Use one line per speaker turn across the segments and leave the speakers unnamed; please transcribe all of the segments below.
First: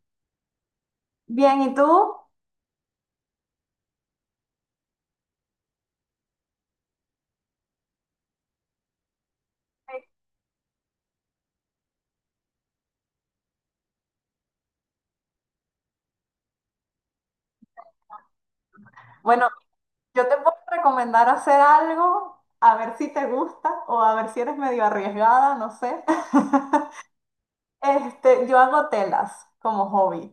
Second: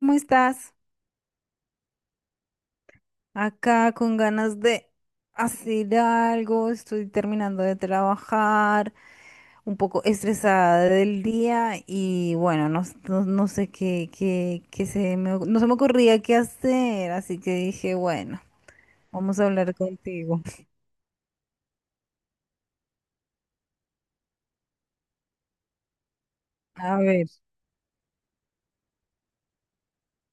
¿Cómo estás?
Bien, ¿y tú?
Acá con ganas de hacer algo, estoy terminando de trabajar, un poco estresada del día y bueno, no, no sé qué se me, no se me ocurría qué hacer, así que dije, bueno, vamos a
Bueno,
hablar
yo te
contigo.
puedo recomendar hacer algo, a ver si te gusta o a ver si eres medio arriesgada, no sé.
A ver,
Yo hago telas como hobby.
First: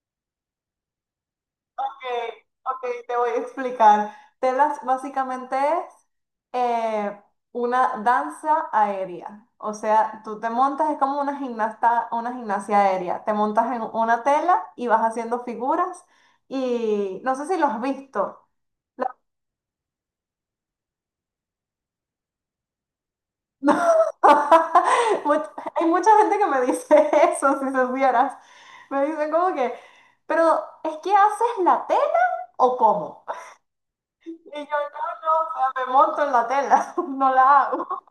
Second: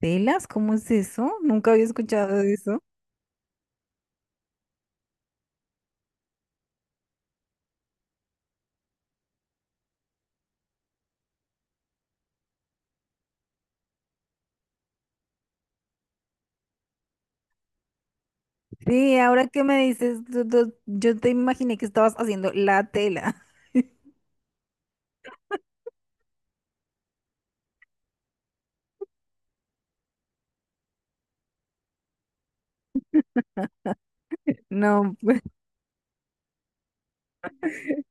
¿telas? ¿Cómo es eso? Nunca había
Ok,
escuchado de eso.
ok, te voy a explicar. Telas básicamente es eh, una danza aérea. O sea, tú te montas, es como una gimnasta, una gimnasia aérea. Te montas en una tela y vas haciendo figuras y no sé si lo has visto.
Sí, ahora que me dices, yo te imaginé que estabas haciendo la tela.
No. Much- hay mucha gente que me dice eso, si supieras. Me dicen como que, pero ¿es que haces la tela o cómo? Y yo, no,
No.
no, o sea, me monto en la tela, no la hago.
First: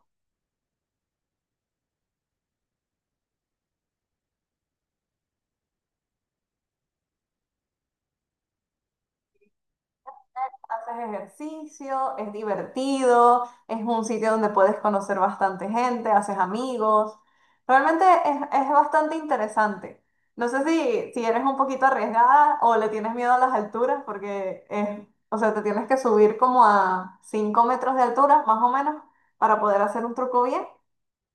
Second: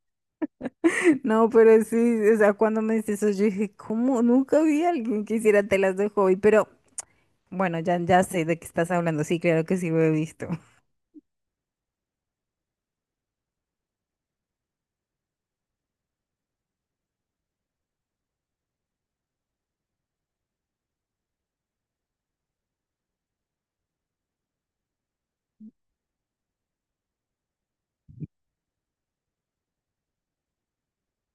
No, pero sí, o sea, cuando me dices eso, yo dije, ¿cómo? Nunca vi a alguien que hiciera telas de hobby, pero bueno, ya sé de qué estás hablando, sí, claro que sí lo he visto.
Haces ejercicio, es divertido, es un sitio donde puedes conocer bastante gente, haces amigos. Realmente es bastante interesante. No sé si eres un poquito arriesgada o le tienes miedo a las alturas, porque es, o sea, te tienes que subir como a 5 metros de altura, más o menos, para poder hacer un truco bien,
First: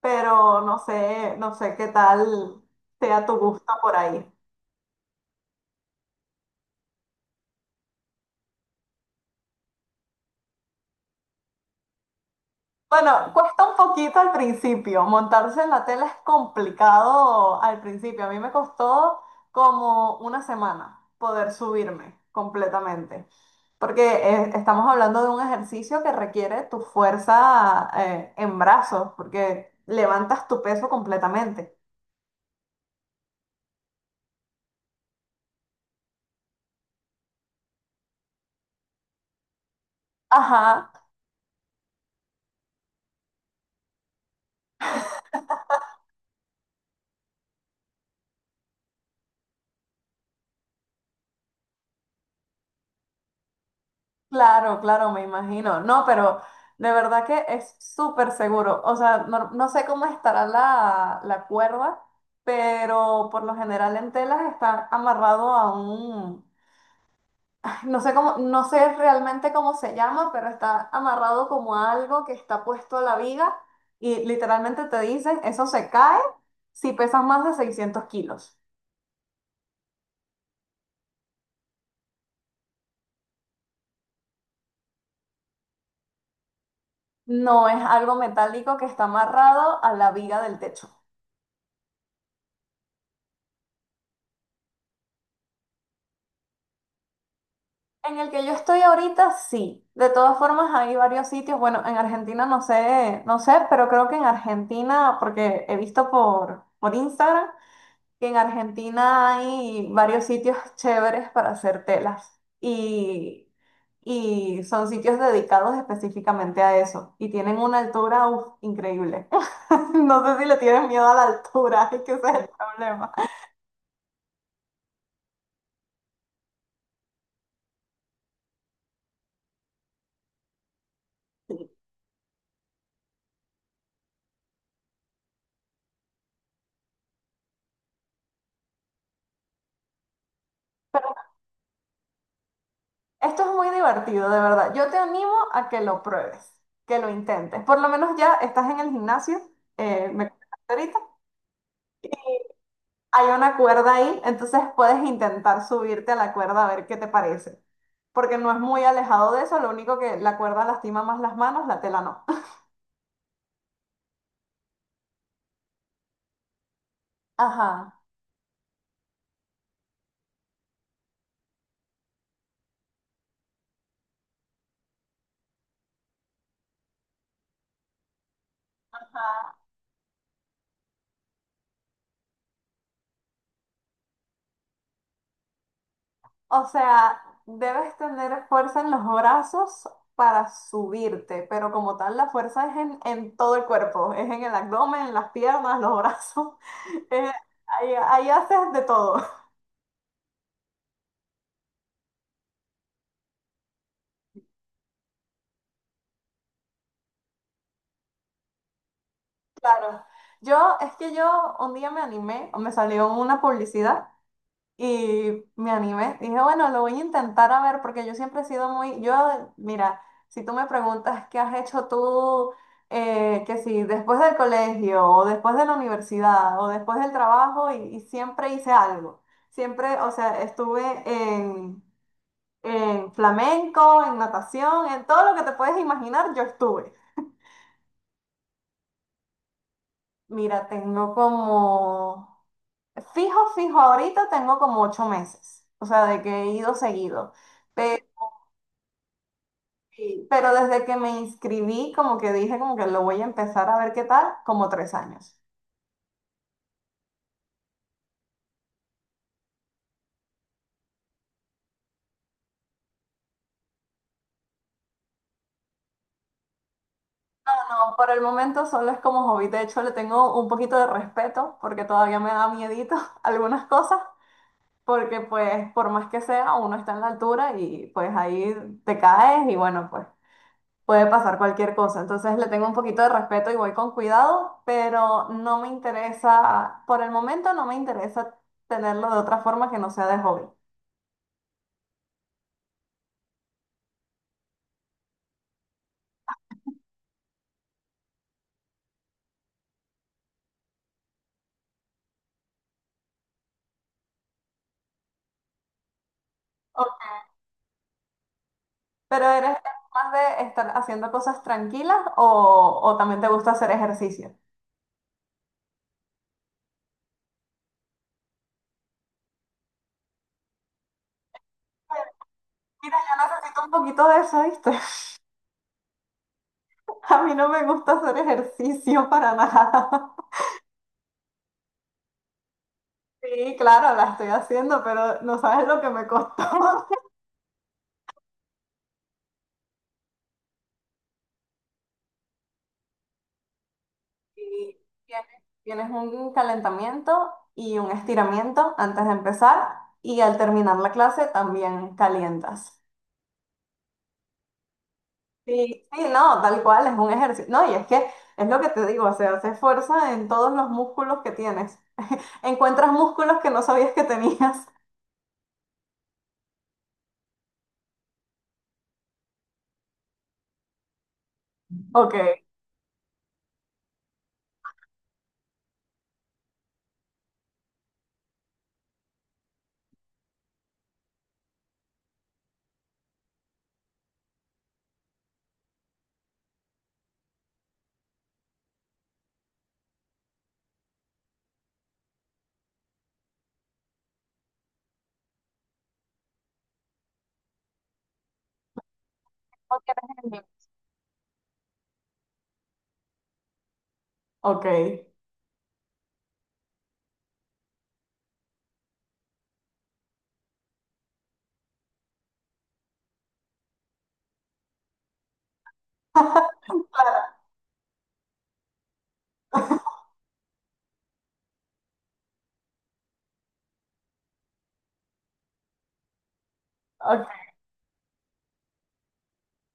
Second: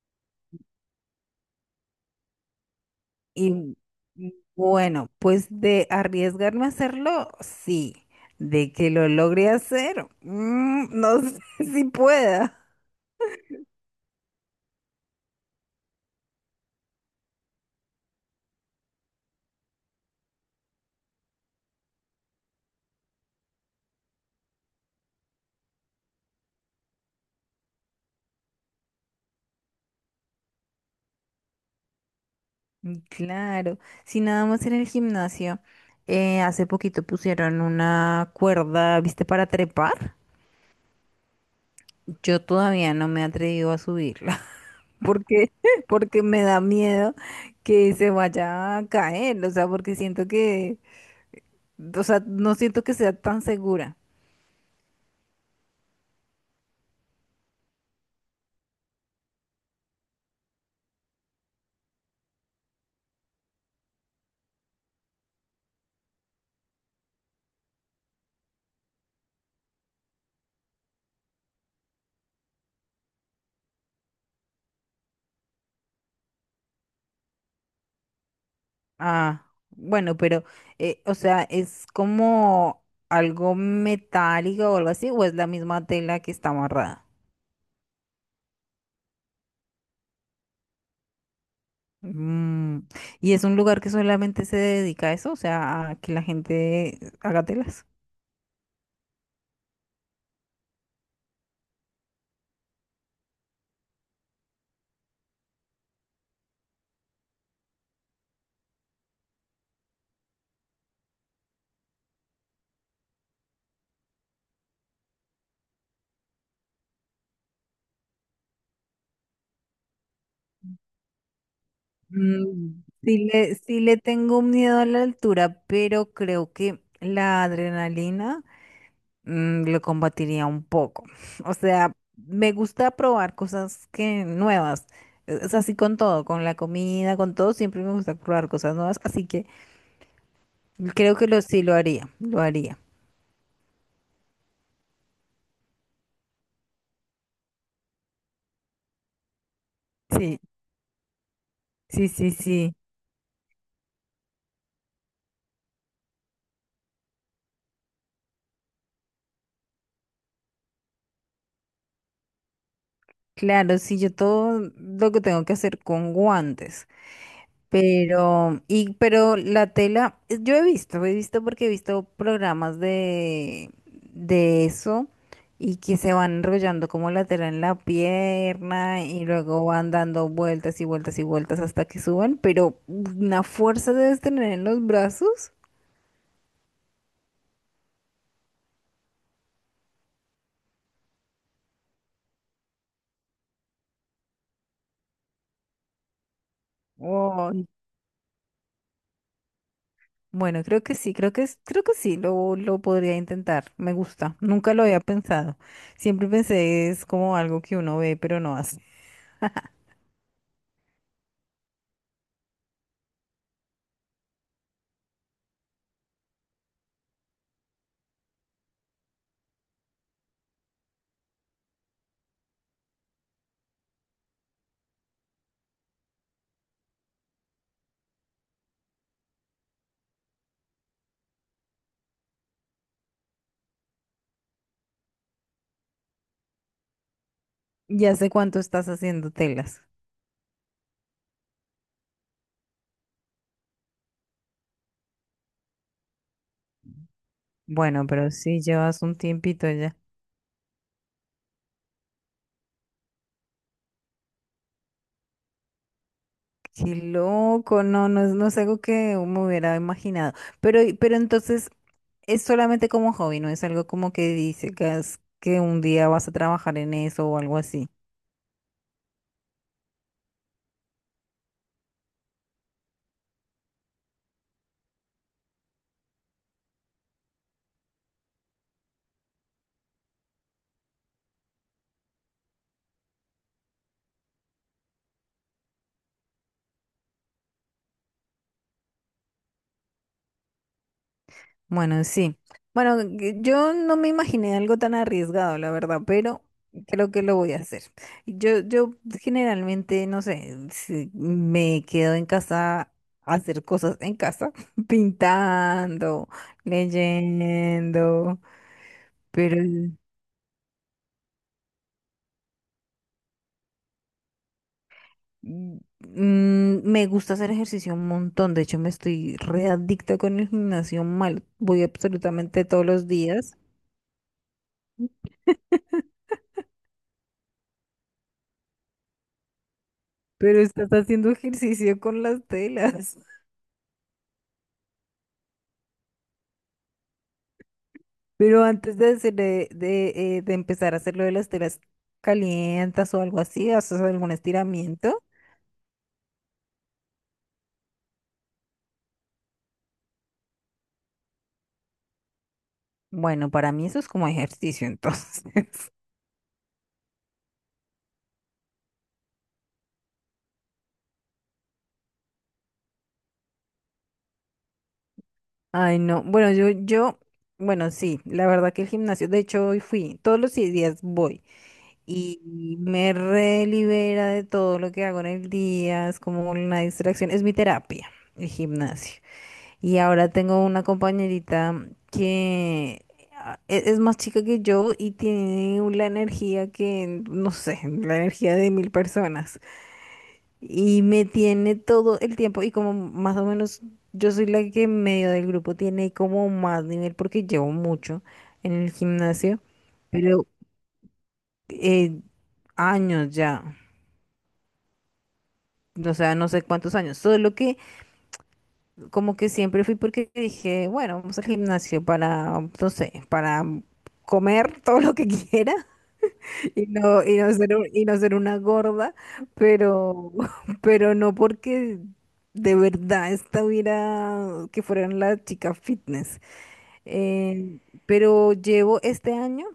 pero no sé, no sé qué tal sea tu gusto
Y
por ahí.
bueno, pues de arriesgarme a hacerlo, sí, de que lo logre hacer, no sé si pueda.
Bueno, cuesta un poquito al principio. Montarse en la tela es complicado al principio. A mí me costó como una semana poder subirme completamente, porque estamos hablando de un ejercicio que requiere tu fuerza en brazos, porque levantas tu peso completamente.
Mm, claro, si nada más en el gimnasio, hace poquito pusieron una cuerda, ¿viste? Para trepar.
Ajá.
Yo todavía no me he atrevido a subirla, porque, porque me da miedo que se vaya a caer, o sea, porque siento que, o sea, no siento que sea tan segura.
Claro, claro, me imagino. No, pero de verdad que es súper seguro. O sea, no, no sé cómo estará la cuerda, pero por lo general en telas está amarrado a un, ay, no sé cómo, no sé realmente cómo se llama, pero está amarrado como a algo que está puesto a la viga y literalmente te dicen, eso se cae si pesas más de 600 kilos.
Ah, bueno, pero, o sea, ¿es como algo metálico o algo así, o es la misma tela que está amarrada?
No, es algo metálico que está amarrado a la viga del techo.
Mm, ¿Y es un lugar que solamente se dedica a eso? O sea, a que la gente haga telas.
En el que yo estoy ahorita, sí. De todas formas, hay varios sitios. Bueno, en Argentina no sé, no sé, pero creo que en Argentina, porque he visto por Instagram, que en Argentina hay varios sitios chéveres para hacer telas. Y son sitios dedicados específicamente a eso. Y tienen una altura, uf, increíble. No sé si le tienen miedo a la altura, es que ese es el
Mm,
problema.
sí le, sí le tengo miedo a la altura, pero creo que la adrenalina lo combatiría un poco. O sea, me gusta probar cosas que nuevas. Es así con todo, con la comida, con todo, siempre me gusta probar cosas nuevas, así que creo que lo sí lo haría, lo haría.
Esto es muy divertido, de verdad. Yo te animo a que lo pruebes, que lo intentes. Por lo menos ya estás en el gimnasio, me
Sí,
comentaste ahorita.
sí, sí, sí.
Hay una cuerda ahí, entonces puedes intentar subirte a la cuerda a ver qué te parece. Porque no es muy alejado de eso, lo único que la cuerda lastima más las manos, la tela no.
Claro, sí, yo todo lo que tengo que hacer con guantes.
Ajá.
Pero, y, pero la tela, yo he visto porque he visto programas de eso y que se van enrollando como la tela en la pierna y luego van dando vueltas y vueltas y vueltas hasta que suben, pero una fuerza debes tener en los brazos.
O sea, debes tener fuerza en los brazos para subirte, pero como tal, la fuerza es en todo el cuerpo, es en el abdomen, en las piernas, los brazos. Eh,
Oh,
ahí, ahí haces de todo.
bueno, creo que sí, creo que es, creo que sí, lo podría intentar, me gusta, nunca lo había pensado, siempre pensé es como algo que uno ve pero no hace.
Claro. Yo, es que yo un día me animé, o me salió una publicidad y me animé. Dije, bueno, lo voy a intentar a ver, porque yo siempre he sido muy, yo, mira, si tú me preguntas qué has hecho tú, que si después del colegio, o después de la universidad, o después del trabajo, y siempre hice algo. Siempre, o sea, en flamenco, en natación, en todo lo que te puedes imaginar, yo estuve.
¿Ya sé cuánto estás haciendo telas?
Mira, tengo como, fijo, fijo, ahorita tengo como 8 meses, o sea, de que he ido seguido, pero,
Bueno, pero sí llevas un tiempito ya.
pero desde que me inscribí, como que dije, como que lo voy a empezar a ver qué tal, como 3 años.
Qué loco, no, no es, no es algo que me hubiera imaginado. Pero entonces es solamente como hobby, no es algo como que dices que, que un día vas a trabajar en eso o algo así.
No, por el momento solo es como hobby, de hecho le tengo un poquito de respeto porque todavía me da miedito algunas cosas, porque pues por más que sea, uno está en la altura y pues ahí te caes y bueno, pues puede pasar cualquier cosa, entonces le tengo un poquito de respeto y voy con cuidado, pero no me interesa, por el momento no me interesa tenerlo de otra forma que no sea de hobby.
Bueno, sí. Bueno, que yo no me imaginé algo tan arriesgado, la verdad, pero creo que lo voy a hacer. Yo generalmente, no sé, si me quedo en casa a hacer cosas en casa, pintando,
O-
leyendo,
¿Pero eres
pero
eres más de estar haciendo cosas tranquilas o también te gusta hacer ejercicio?
mm, me gusta hacer ejercicio un montón. De hecho, me estoy readicta con el gimnasio mal. Voy absolutamente todos
Mira,
los
yo
días,
necesito un poquito de eso, ¿viste? A mí no me gusta hacer ejercicio para nada.
pero estás haciendo ejercicio con las telas.
Sí, claro, la estoy haciendo, pero no sabes lo que me costó.
Pero antes de, de empezar a hacer lo de las telas calientas o algo así, ¿haces algún
Y
estiramiento?
tienes, tienes un calentamiento y un estiramiento antes de empezar y al terminar la clase también calientas.
Bueno, para mí eso es como ejercicio, entonces.
Sí, sí, no, tal cual, es un ejercicio. No, y es que es lo que te digo, o sea, se fuerza en todos los músculos que tienes. Encuentras músculos que no sabías que tenías.
Ay, no. Bueno, bueno, sí, la verdad que el gimnasio, de hecho, hoy fui, todos los días voy
Ok. No
y me relibera de todo lo que hago en el día, es como una distracción, es mi terapia, el gimnasio. Y ahora tengo una compañerita que ah, es más chica que yo y tiene la energía que, no sé, la energía de mil personas. Y me tiene todo el tiempo y como más o menos yo soy la que en medio del grupo tiene como más nivel porque llevo mucho en el gimnasio,
tienes en mí.
pero eh, años ya,
Ok.
o sea, no sé cuántos años, solo que... como que siempre fui porque dije, bueno, vamos al gimnasio para, no sé, para comer todo lo que quiera y
Claro,
no ser, y no ser una gorda, pero, pero no porque de verdad estuviera, que fueran la chica fitness.
ok,
Eh, pero llevo este año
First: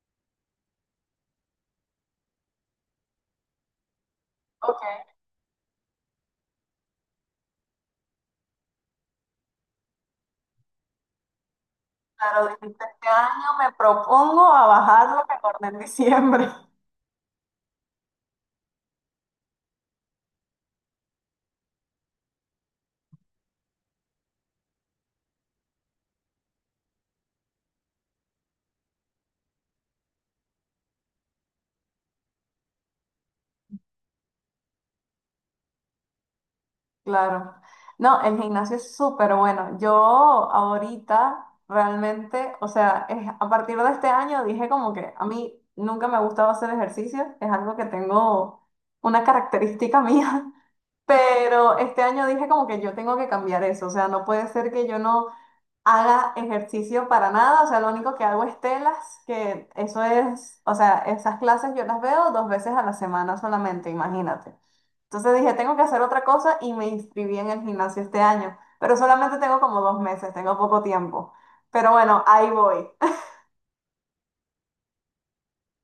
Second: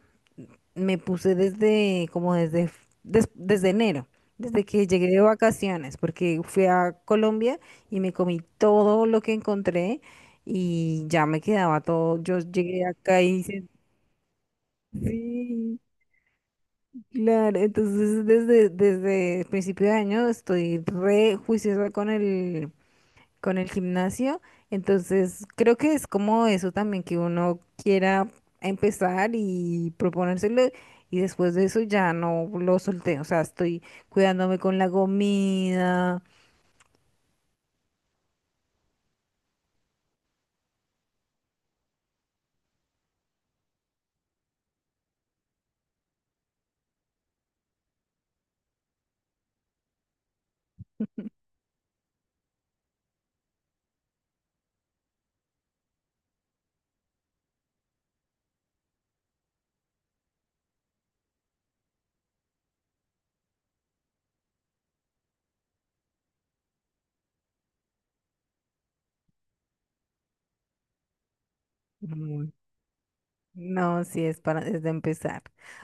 me puse desde, como desde, desde enero, desde que llegué
ok.
de vacaciones, porque fui a Colombia y me comí todo lo que encontré y ya me quedaba todo. Yo
Claro, dijiste,
llegué
este
acá y
año
hice,
me propongo a bajar lo que engordé en
sí,
diciembre.
claro. Entonces, desde, desde principio de año estoy re juiciosa con el gimnasio. Entonces, creo que es como eso también, que uno quiera empezar y proponérselo y después de eso ya no lo solté. O sea, estoy cuidándome con la comida.
Claro. No, el gimnasio es súper bueno. Yo ahorita realmente, o sea, a partir de este año dije como que a mí nunca me ha gustado hacer ejercicio, es algo que tengo una característica mía, pero este año dije como que yo tengo que cambiar eso, o sea, no puede ser que yo no haga ejercicio para nada, o sea, lo único que hago es telas, que eso es, o sea, esas clases yo las veo 2 veces a la semana solamente, imagínate. Entonces dije, tengo que hacer otra cosa y me inscribí en el gimnasio este año, pero solamente tengo como 2 meses, tengo poco tiempo. Pero bueno, ahí
Mm,
voy.
no, si es para desde empezar.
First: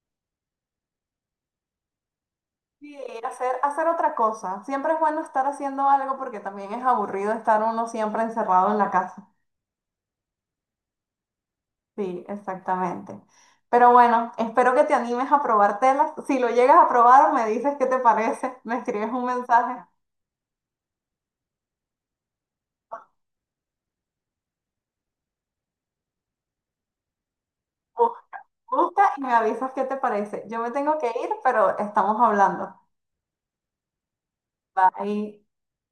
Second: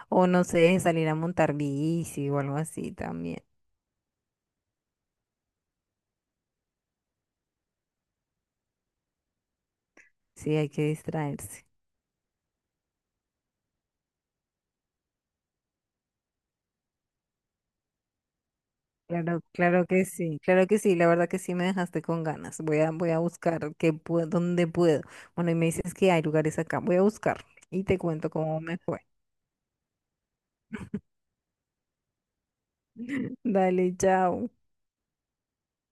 O no sé, salir a montar bici o algo así
Sí,
también.
hacer, hacer otra cosa. Siempre es bueno estar haciendo algo porque también es aburrido estar uno siempre encerrado en la casa.
Sí, hay que distraerse.
Sí, exactamente. Pero bueno, espero que te animes a probar telas. Si lo llegas a probar, me dices qué te parece, me escribes un
Claro,
mensaje,
claro que sí, la verdad que sí me dejaste con ganas. Voy a, voy a buscar qué puedo, dónde puedo. Bueno, y me dices que hay lugares acá, voy a buscar y te
bu-
cuento cómo me fue.
busca y me avisas qué te parece. Yo me tengo que ir, pero estamos hablando.
Dale, chao.
Bye.